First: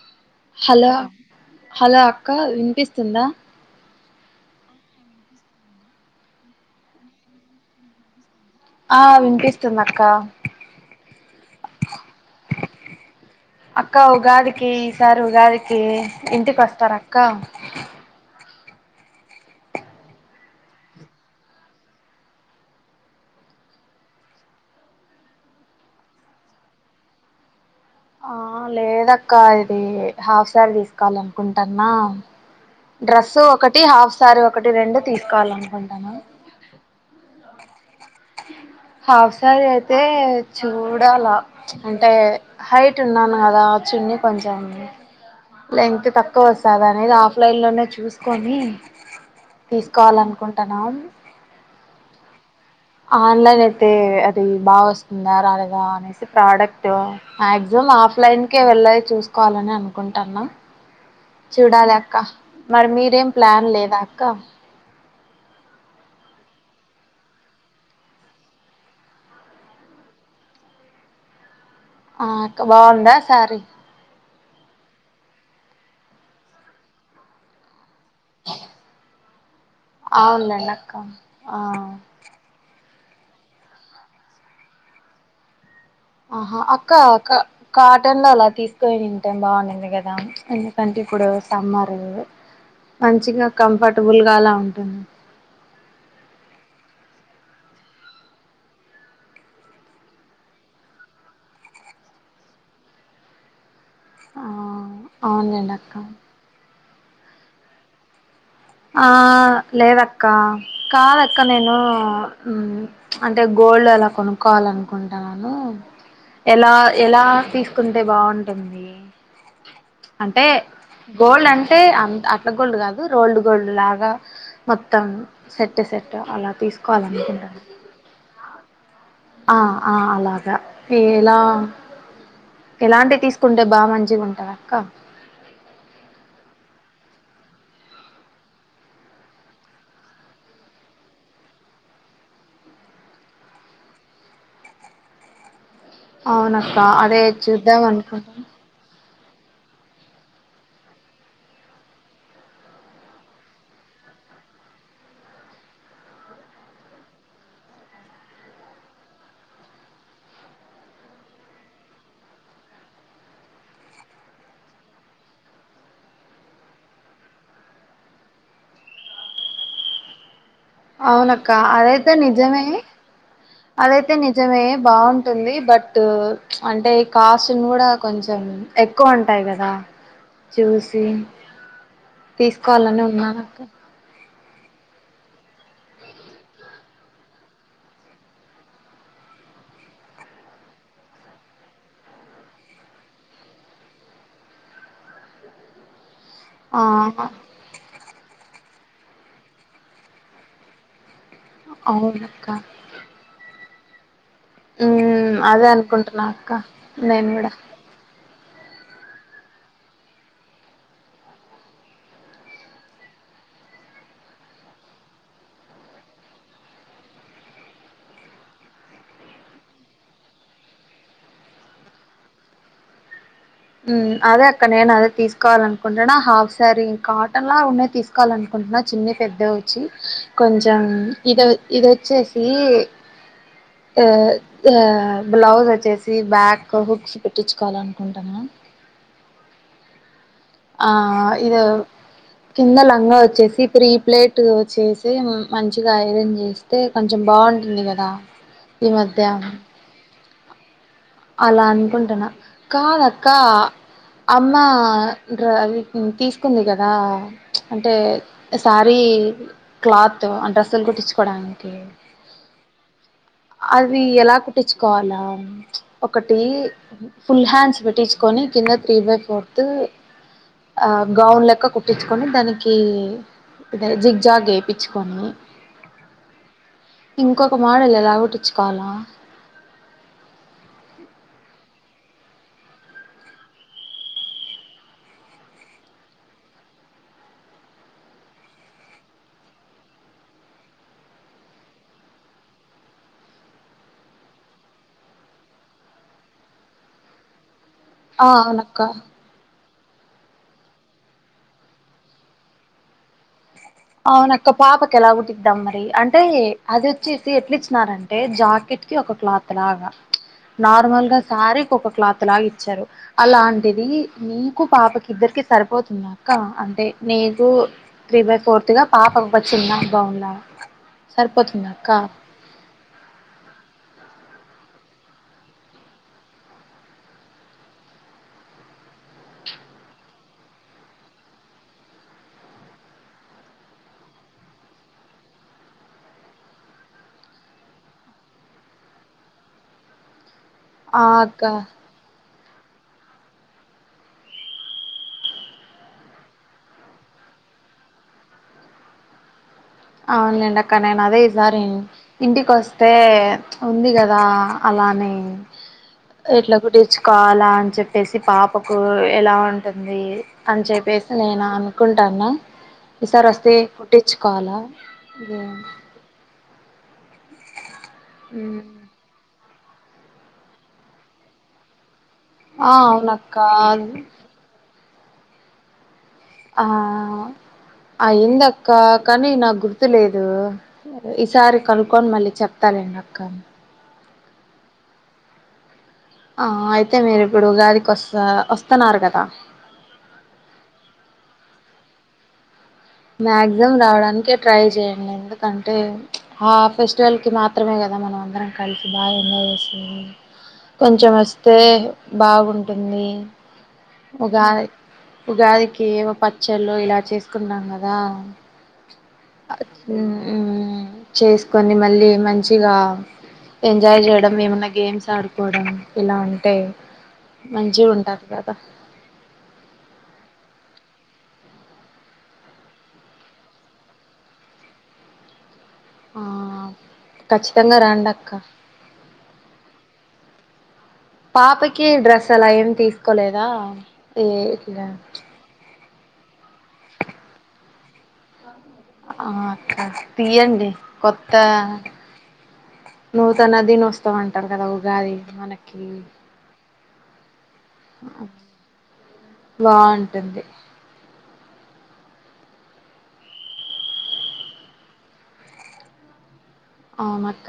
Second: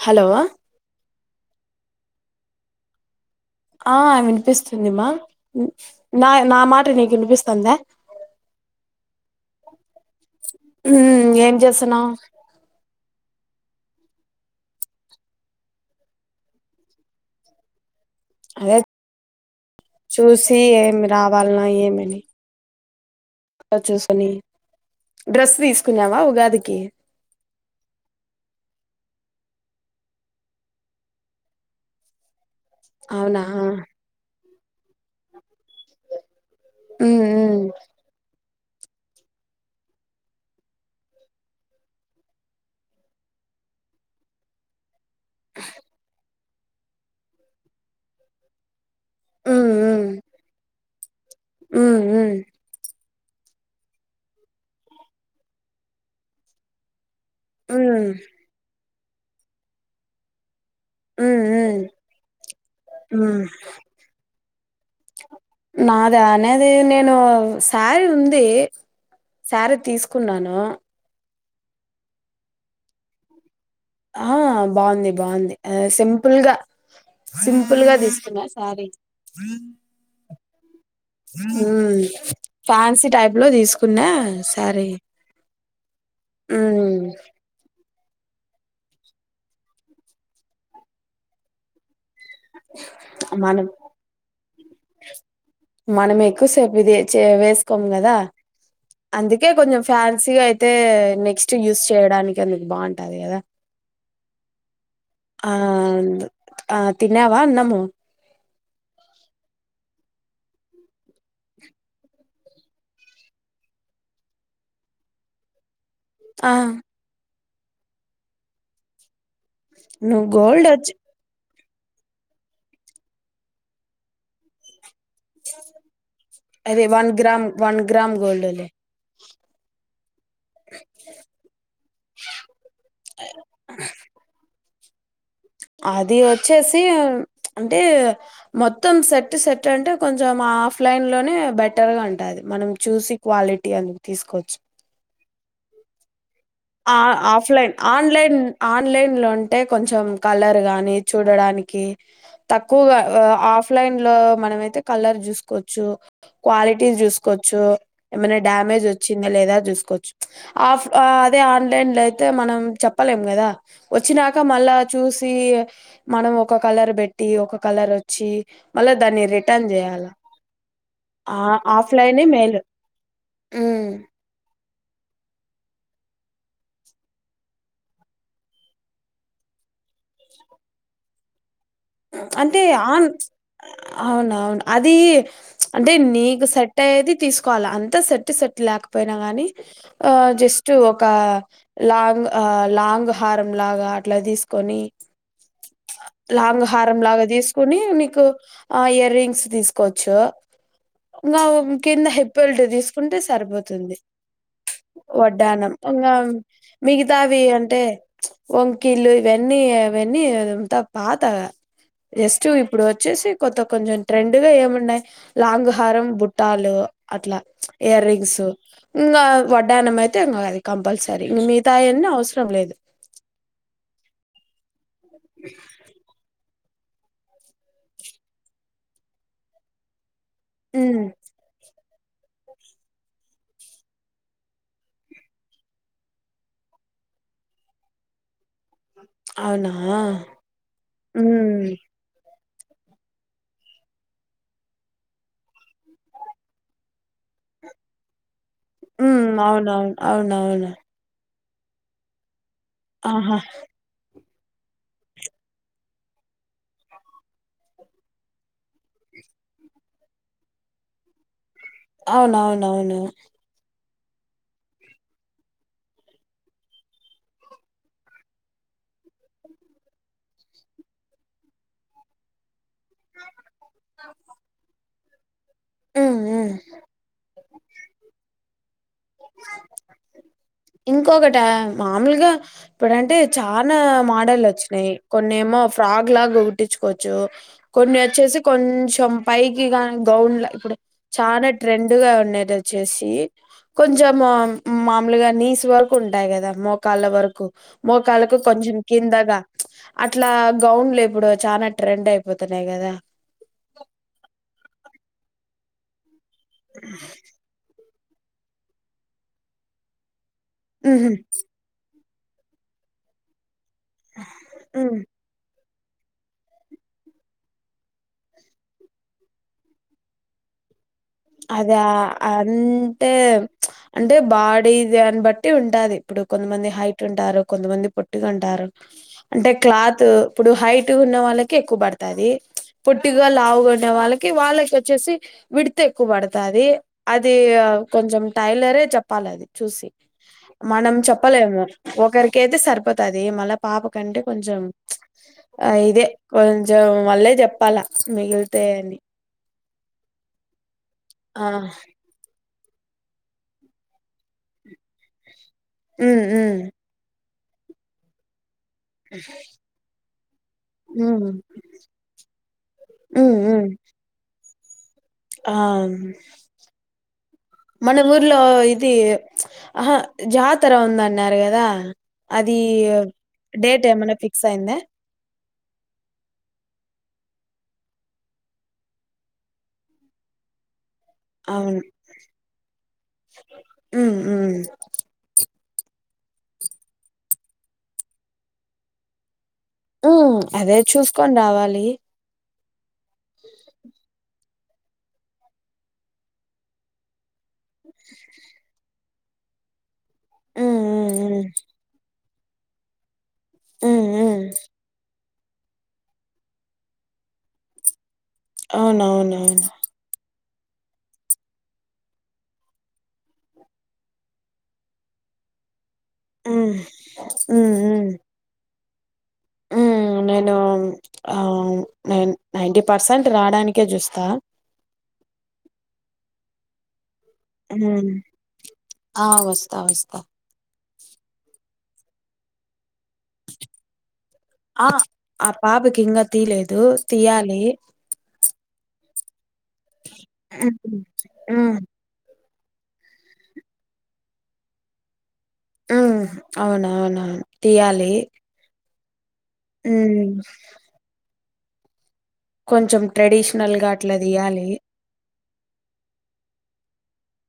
Hello hello hello అక్క వినిపిస్తుందా ఆ వినిపిస్తుందిమ్మా నా నా మాట నీకు వినిపిస్తుందా ఆ వినిపిస్తుందిక్క ఉమ్ ఏం చేస్తున్నావు అక్క ఉగాదికి ఈసారి ఉగాదికి ఇంటికిొస్తారు అక్క అదే చూసి ఏమి రావాలన్నా ఏమిని అలా చూసుకున డ్రెస్ తీసుకున్నావా ఉగాదికి ఆ లేదక్క ఇది హాఫ్ సార్ తీసుకోవాలి అనుకుంటాన్నా డ్రెస్ అవునా ఒకటి హాఫ్ శారీ ఒకటి రెండు తీసుకోవాల అనుకుంటాను మ్మ్మ్మ్ హాఫ్ సారీ అయితే చూడాలా అంటే హైట్ ఉన్నాను కదా చిున్న కొంచెం లెంత తక్కువ వస్తుంది అనేది ఆఫ్ లైన్ లోనే చూసుకొని తీసుకోవాలనుకుంటున్నా మ్మ్మ్మ్ ఆన్లైన్ అయితే అది బాగా వస్తుందా రాలేదా అనేసి ప్రోడక్ట్ ఉమ్ మాక్సిమం ఉమ్ ఆఫ్ లైన్ క వెళ్ళ చూసుకోవాలని అనుకుంటున్నా ఉమ్ ఉమ్ చూడాలి అక్క మరి మీరేం ఉమ్ ప్లాన్ లేదా అక్క నాదా అనేది నేను శారీ ఉంది శారీ తీసుకున్నాను ఆ బాగుందా సారీ ఆ బాగుంది బాగుంది సింపుల్గా సింపుల్ గా తీసుకున్నా శారీ అవునండి ఫ్యాన్సీ టైప్ లో తీసుకున్నా శారీ ఆహా అక్క రటన్లో అలా తీసుకని తింటే బాగుంటుంది కదా ఎందుకంటే ఇప్పుడు సమ్మర్ మంచిగా మనం కంఫర్టబుల్ గా అలా ఉంటుంది మనం ఎక్కువసేపు ఇది వేసుకోం కదా అందుకే కొంచెం ఫ్యాన్సీగా అయితే నెక్స్ట్ యూస్ చేయడానికి అందుకు బాగుంటది కదా ఆ ఆ అవునులేండి అక్క ఆ తినవాన్నము ఆ లేదక్క కాదక్క నేను అంటే కోోళ్ళ అలా కొనుక్కోవాల అనుకుంటాన్నాను ఆ ఎలా ఎలా తీసుకుంటే బాగుంటుంది నువ్వు అంటే గోల్డ్ వచ్చి గోల్డ్ అండ్ అంటే అ అట్లా గోల్డ్ కాదు రోల్డ్ గోల్డ్ లాగా మొత్తం మొత్తం సెట్ సెట్ అలా అది వన్ గ్రామ్ తీసుకోవాలనుకుంటాను వన్ గ్రామ్ గోల్డ్లే ఆ ఆ అలాగా ఎలా ఎలాంటి తీసుకుంటే బా మంచిగా ఉంటారు అక్క అది వచ్చేసి అంటే మొత్తం సెట్ సెట్ అంటే కొంచెం ఆఫ్లైన్లోనే బెటర్ గా ఉంటది మనం చూసి క్వాలిటీ అందుకు తీసుకోవచ్చు అ ఆ ఆఫ్లైన్ చూద్దాం ఆన్లైన్ అనుకుంటాను ఆన్లైన్ న్లో అంటే కొంచెం కలర్ కానీ చూడడానికి తక్కువగా ఆఫ్లైన్ మనమైతే కలర్ చూసుకోవచ్చు క్వాలిటీ చూకోవచ్చు ఏమనా డ్యామేజ్ వచ్చి దా లేదా చూసుకోవచ్చు అదే ఆన్లైన్ లో అయితే మనం చెప్పలేం కదా వచ్చినాక మళ్ళా చూసి మనం నువ్వు ఒక కలర్ పెట్టి ఒక కలర్ వచ్చి మళ్ళ దాన్ని రిటర్న్ చేయాలా అవునక్క అదైతే మేలు. నిజమే హ్మ్. అదైతే నిజమే బాగుంటుంది బట్ అంటే కాస్ట్ కూడా కొంచెం ఎక్కువ ఉంటాయి కదా చూసి అంటే తీసుకోవాలని ఆన్ ఉన్నాను అక్క అవునవును అది అంటే నీకు సెట్ అయ్యేది తీసుకోవాల అంత సెట్ సెట్ లేకపోయినా కాని ఆ జస్ట్ ఒక లాంగ్ ఆ లాంగ్ హారం లాగా అట్లా తీసుకో కొని లా ఆ హారంలాగా తీసుకుని నీకు ఆ ఇయరింగ్స్ తీసుకోవచ్చు ఇంకా కింద హిప్ అవునక్క బెల్ట్ తీసుకుంటే సరిపోతుంది ఉమ్ అదే వడ్డానం ఇంగ అనుకుంటున్నా అక్క నేను మిగితావి కూడా అంటే వంకీలు ఇవన్నీ అవన్నీ అంతా పాతగా జస్ట్ ఇప్పుడు వచ్చేసి కొత్త కొంచెం ట్రెండ్గా ఏమున్నాయి లాంగ్ హారం బుట్టాలు అట్లా ఇయరింగ్స్ ఇంగా వడ్డాణం అయితే ఇంగ అది కంపల్సరీ మిగతా తాయన్ని అవసరం లేదు ఉమ్ అదే అక్క నేను అదే తీసుకోవాలి అనుకుంటున్న హాఫ్ సారీ కాటన్ లా ఉన్నయి తీసుకోవాలనుకుంటున్నా చున్నీ పెద్దగ వచ్చి కొంచం ఉమ్ ఇద ఇదొచ్చేసి ఆ ఆ బ్లౌజ్ వచ్చేసి బ్యాక్ హుక్స్ పెట్టించుకోవాలి అనుకుంటున్న అవునా ఆ ఇది ఉమ్ కింద లంగా వచ్చేసి ప్రీ ప్లేట్ చేసి మంచిగ ఐరన్ చేస్తే కొంచెం బాగా బాగుంటుంది కదా ఈ ఉ మధ్య అవునవును అవునవును అలా అనుకుంటున్నా కాదక్క ఆహా అమ్మ అది తీసుకుంది కదా అంటే శారీ క్లాత్ డ్రస్సులు కుట్టించుకోడానికి అవునవునవును అది ఎలా కుట్టించుకోవాలా ఒకటి ఫుల్ హ్యాండ్స్ పెట్టించుకొని కింద త్రీ బై ఫోర్త్ ఆ గౌన్ లెక్క కుట్టించుకొని దానికి కీ జిగ్ జాగ్ ఏపిచ్చుకొని ఉమ్ ఉమ్ ఇంకొక మాడల్ ఎలా కుట్టిచ్చుకోవాల ఇంకొకటా మామూలుగా ఇప్పుడంటే చాలా మోడల్ వచ్చినాయి కొన్నేమో ఫ్రాక్ లాగా కుట్టించుకోవచ్చు కొన్ని వచ్చేసి కొంచెం పైకి గౌన్లా ఇప్పుడు చానా ట్రెండ్గా ఉండేది వచ్చేసి కొంచం మామూలుగా నీస్ వరకు ఉంటాయి కదా మోకాళ్ళ వరకు ఆ మోకాళ్ళకు కొంచెం అవునక్క కిందగా అట్లా గౌన్లు ఇప్పుడు చనా ట్రెండ్ అయిపోతున్నాయి కదా అవునక్క పాపకి ఎలాగుట్టిద్దాం మరి అంటే అది వచ్చేసి ఎట్లిచ్చినారం టే జాకెట్ కి ఒక క్లాత్ లాగా నార్మల్ ఉహు గా శారీకి ఒక క్లాత్ త్ లాగా ఇచ్చారు అలాంటిది నీకు ఉమ్ పాపకి ఇద్దరికి సరిపోతు దాక్క అంటే నీకు త్రీ బై ఫోర్ టుగా పాపకు పచ్చిందగు ఉందాం అద అంటే అం అంటే బాడీ దాన్ని బట్టి ఉంటాది. ఇప్పుడు కొంతమంది హైట్ ఉంటారు. కొంతమంది పొట్టిగా ఉంటారు. అంటే క్లాత్ ఇప్పుడు హైట్ ఉన్న వాళ్ళకి ఎక్కువ పడుతాది. పొట్టిగా లావుగా ఉండ వాళ్ళ వాళ్ళకి వచ్చేసి విడ్త్ విడ్త్ ఎక్కువ పడుతాది అది కొంచెం టైలరే చెప్పాలి అది చూసి మనం ఆ అక్క చెప్పలేము ఒకరికైతే సరిపోతాది. మళ్ళా పాప కంటే కొంచెం ఇదే కొంచెం వాళ్ళే చెప్పాలా మిగిలితే అని అవునులేండి అక్క నేను అదే ఆ ఈసారి ఇంటికి వస్ అతే ఉంది కదా అలాని ఉమ్ ఎట్ల ఉమ్ కుట్టిచ్చుకోవాలి లాని చెప్పేసి పాప్ ఒకో ఎలా ఉంటుంది అని చెప్పేసి ఉమ్ నేను అనుకుంటన్నా ఈసార్ హ్మ్ వస్తే హ్మ్ కుట్టిచ్చుకోవాలా ఆ మన ఊర్లో ఉమ్, ఇది ఆహా జాతర ఉంద అన్నారు కదా అది ఆ అవునక్క డేట్ ఏమైన్నా ఫిక్స్ అయిందా ఆ అయిందక్క కానీ నాకు గుర్తులేదు. ఈసారి అవును కనుక్కొని మళ్ళీ చెప్తాలేండి అక్క ఉ ఉమ్ ఆ అయితే మీరు ఇప్పుడు ఉగాదికి వస్త వస్తన్నారు కదా ఉ అదే చూసుకొని రావాలి. మాక్సిమం రావడానికే ట్రై చేయండి. ఎందుకంటే ఆ ఫెస్టివల్ కి మాత్ మాత్రమే కదా మనం అందరం కలిసి బాగా ఎంజాయ్ చేసి హ్మ్ కొంచెం హ్మ్ వస్తే బాగుంటుంది హ్మ్ హ్మ్ ఉగాది ఉగాదికి ఏవో పచ్చళ్ళు ఇలా చేసుకున్నాం కదా. అవునవునవును ఉమ్ చేసుకొని మళ్ళీ మంచిగా ఎంజాయ్ చేయడం ఏమన్నా గేమ్స్ ఆడుకోవడం ఇలా ఉంటయ్ హ్మ్ హ్మ్ మంచిగా హ్మ్ ఉంటారు కదా హ్మ్ నేను ఆ నై నైంటీ పర్సెంట్ రావడానికే చూస్తా. ఆ ఖచ్చితంగా రండి హ్మ్ అక్క ఆ వస్తా వస్తా కి డ్రెస్ అలా ఏం తీసుకోలేదా ఏ ఆ ఇట్లా ఆ పాపకి ఇంకా తీయలేదు తీయాలి ఆ తీయండి హ్మ్ కొత్త హ్మ్ నూతన దినోస్తమ అంటారు కదా ఉగాది మనకి ఉ అవును అవును తీయాలి హ్మ్. బాగుంటుంది కొంచెం ట్రెడిషనల్ గా అట్లా తీయ్యాలి అవును అక్క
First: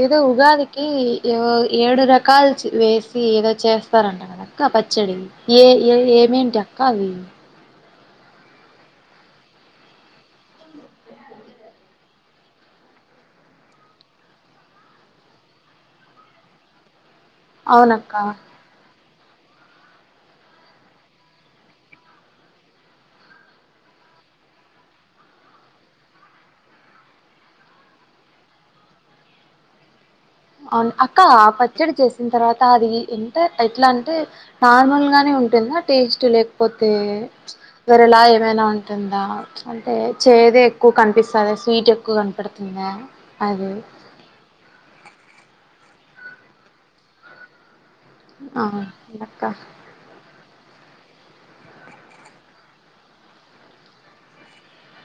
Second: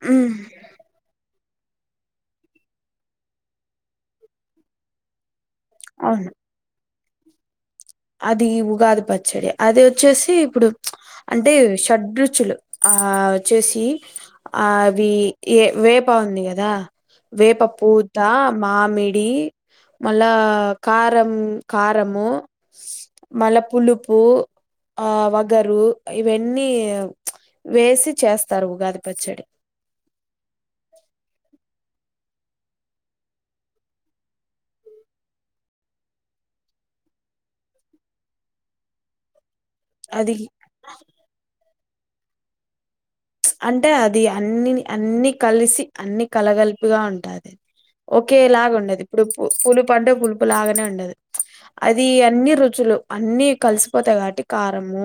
ఏదో హ్మ్. ఉగాదికి ఏదో ఏడు రకాలు వేసి ఏదో చేస్తారంట కదాక్క పచ్చడి ఏ ఏ అవును. ఏమేంటి అక్క అవి అది ఉగాది పచ్చడి అది వచ్చేసి ఇప్పుడు అంటే షడ్రుచులు అ ఆ వచ్చేసి ఆ అవి ఏ వేప ఉంది కదా వేప పూతా అవునక్క మామిడి అడి మళ్ళా కారం కారము మల్లా పులుపు ఆ వగరు ఇవన్నీ వేసి చేస్తారు ఉగాది పచ్చడి అవును అక్క ఆ పచ్చడి చేసిన తర్వాత అది ఎంత ఎట్లా అంటే నార్మల్ గానే ఉంటుందా టేస్ట్ లేకపోతే వేరేలా ఏమైనా ఉంటుందా అంటే అది చేదే ఎక్కువ కనిపిస్తద స్వీట్ ఎక్కువ కనపడుతుందా ప్చ్ అది అంటే అది అన్నిని అన్ని కలిసి అన్ని కలగలిపిగా ఉంటది ఒకె ఆ లాగా ఉండది ఇప్పుడు పు అక్క పులులు అంటే పులు లాగానే ఉండదు అది అన్ని రుచులు అన్ని కలిసిపోతాయి కాబట్టి కారము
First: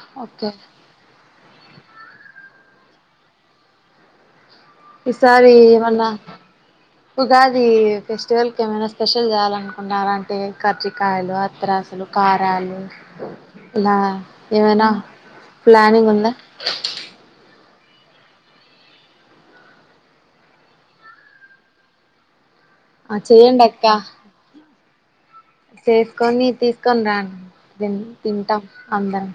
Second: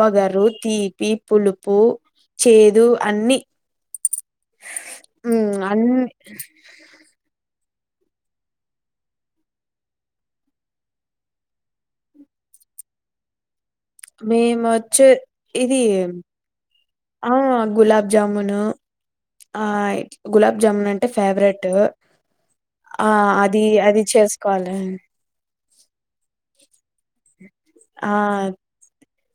వగరు ఓకే తీపి పులుపు చేదు అన్ని ఈసారి హ్మ్ అన్ని ఏమన్న ఉగాది ఈ ఫెస్టివల్ కెమైనా స్పెషల్ చేయాలి అనుకుటునార అంటే కర్రకాయలు అత్తరాసలు కార అలు లా ఏమైనా మేమొచ్చే ఇది ప్లానింగ్ ఉందా గులాబ్జామును ఆ గులాబ్ జామున్ అంటే ఫేవరెటు ఆ అది చెయ్యండి అక్క అది చేసుకోవలె ఊ చేసుకొని తీసుకొని రాండి ఆ తింటాం అందరం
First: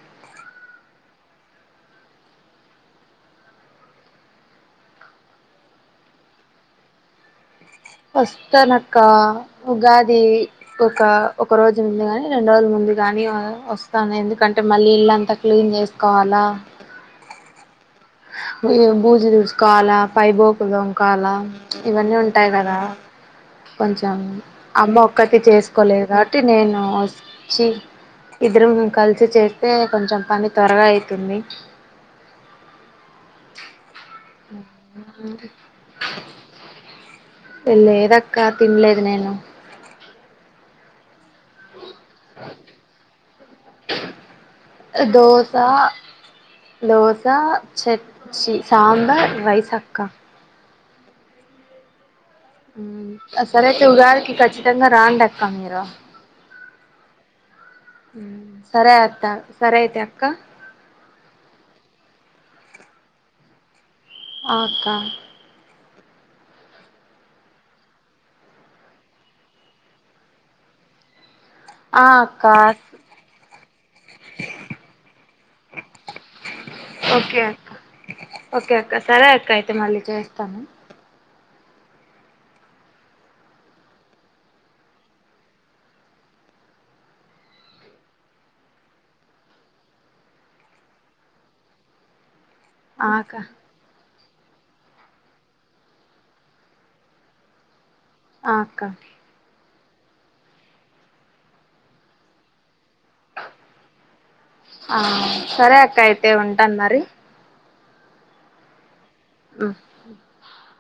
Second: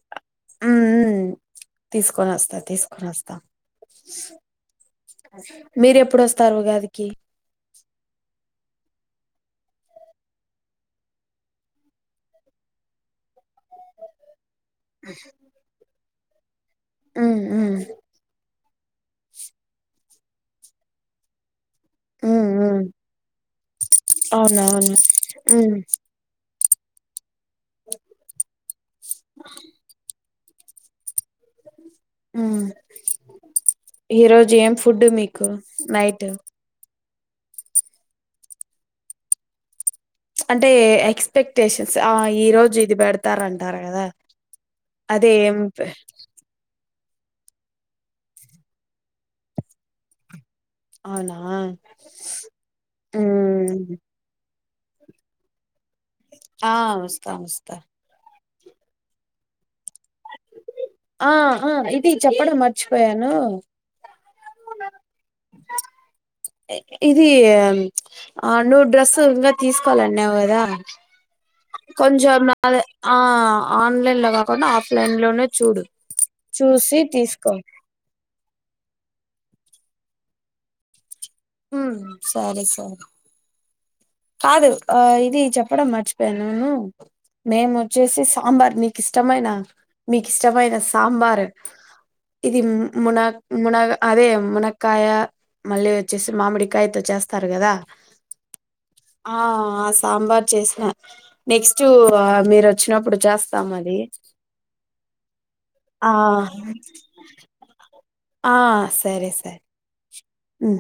తీస్కోని వస్తా తీస్కోని వస్త మీరెప్పుడస్తారు ఉగాదికి వస్తనక్క ఉగాది ఒక ఒక రోజు ముందు గాని రెండు రోజుల ముందు దు కాని వస్తాను ఎందుకంటే మళ్ళీ ఇల్లంతా క్లీన్ చేసుకోవాలా ఊ ఊ ఈ బూజు దూడుసుకోవాలా పైబోకు దొంకాలా ఇవన్నీ ఉంటాయి ఉమ్ కదా ఉమ్ కొంచెం అమ్మ అవునవును ఒక్కతి ఉమ్ చేసుకోలేదు కాబట్టి నేను వచ్చి ఇద్దరు కలిసి చేస్తే కొంచెం పని త్వరగా ఐతుంది ఊ ఈ రోజు ఏం ఫుడ్ మీకు నైట్ లేదక్క తినలేదు నేను అంటే ఎక్స్పెక్టేషన్స్ ఆ ఈ రోజు ఇది పెడతారంటారు కదా అదే ఏం లోత చచ్చి సాంబార్ రైస్ అక్కా అవునా ఒసరయితే ఉమ్ ఉగాదికి ఖచ్చితంగా రాండక్క మీరు ఆ వస్తాం వస్తాం ఊ సరే అతా ఆహ ఇది చెప్పడం మర్చిపోయాను ఆ అక్కా ఇది ఆ నువ్వు డ్రెస్సు ఇంకా తీసుకోవాలన్నావు కదా ఆ అక్క కొంచెం అదే ఆ ఆన్లైన్ లో కాకుండా ఆఫ్లైన్ లోనే చూడు చూసి ఓకే తీసుకో ఓకే ఓక స రైత మళ్ళీ చేస్తాను ఊ సరే సరె కాదు ఆ ఇది చెప్పడం మర్చిపోయనూ మేముచ్చేసి సాంబార్ నీకు ఇష్టమైన మీకిష్టమైన సాంబారు ఇది ఆ మున అక్క మునగా అదే మునక్కాయ మళ్ళీ వచ్చేసి మామిడికాయతో చేస్తారు కదా ఆ అక్క ఆ ఆ సాంబార్ చేసిన నెక్స్ట్ మీరు ఆ వచ్చినప్పుడు చేస్తాం అది ఆవును సరే అక్క ఆ అయితే ఉంటాను మరి ఆ సరే సర ఉమ్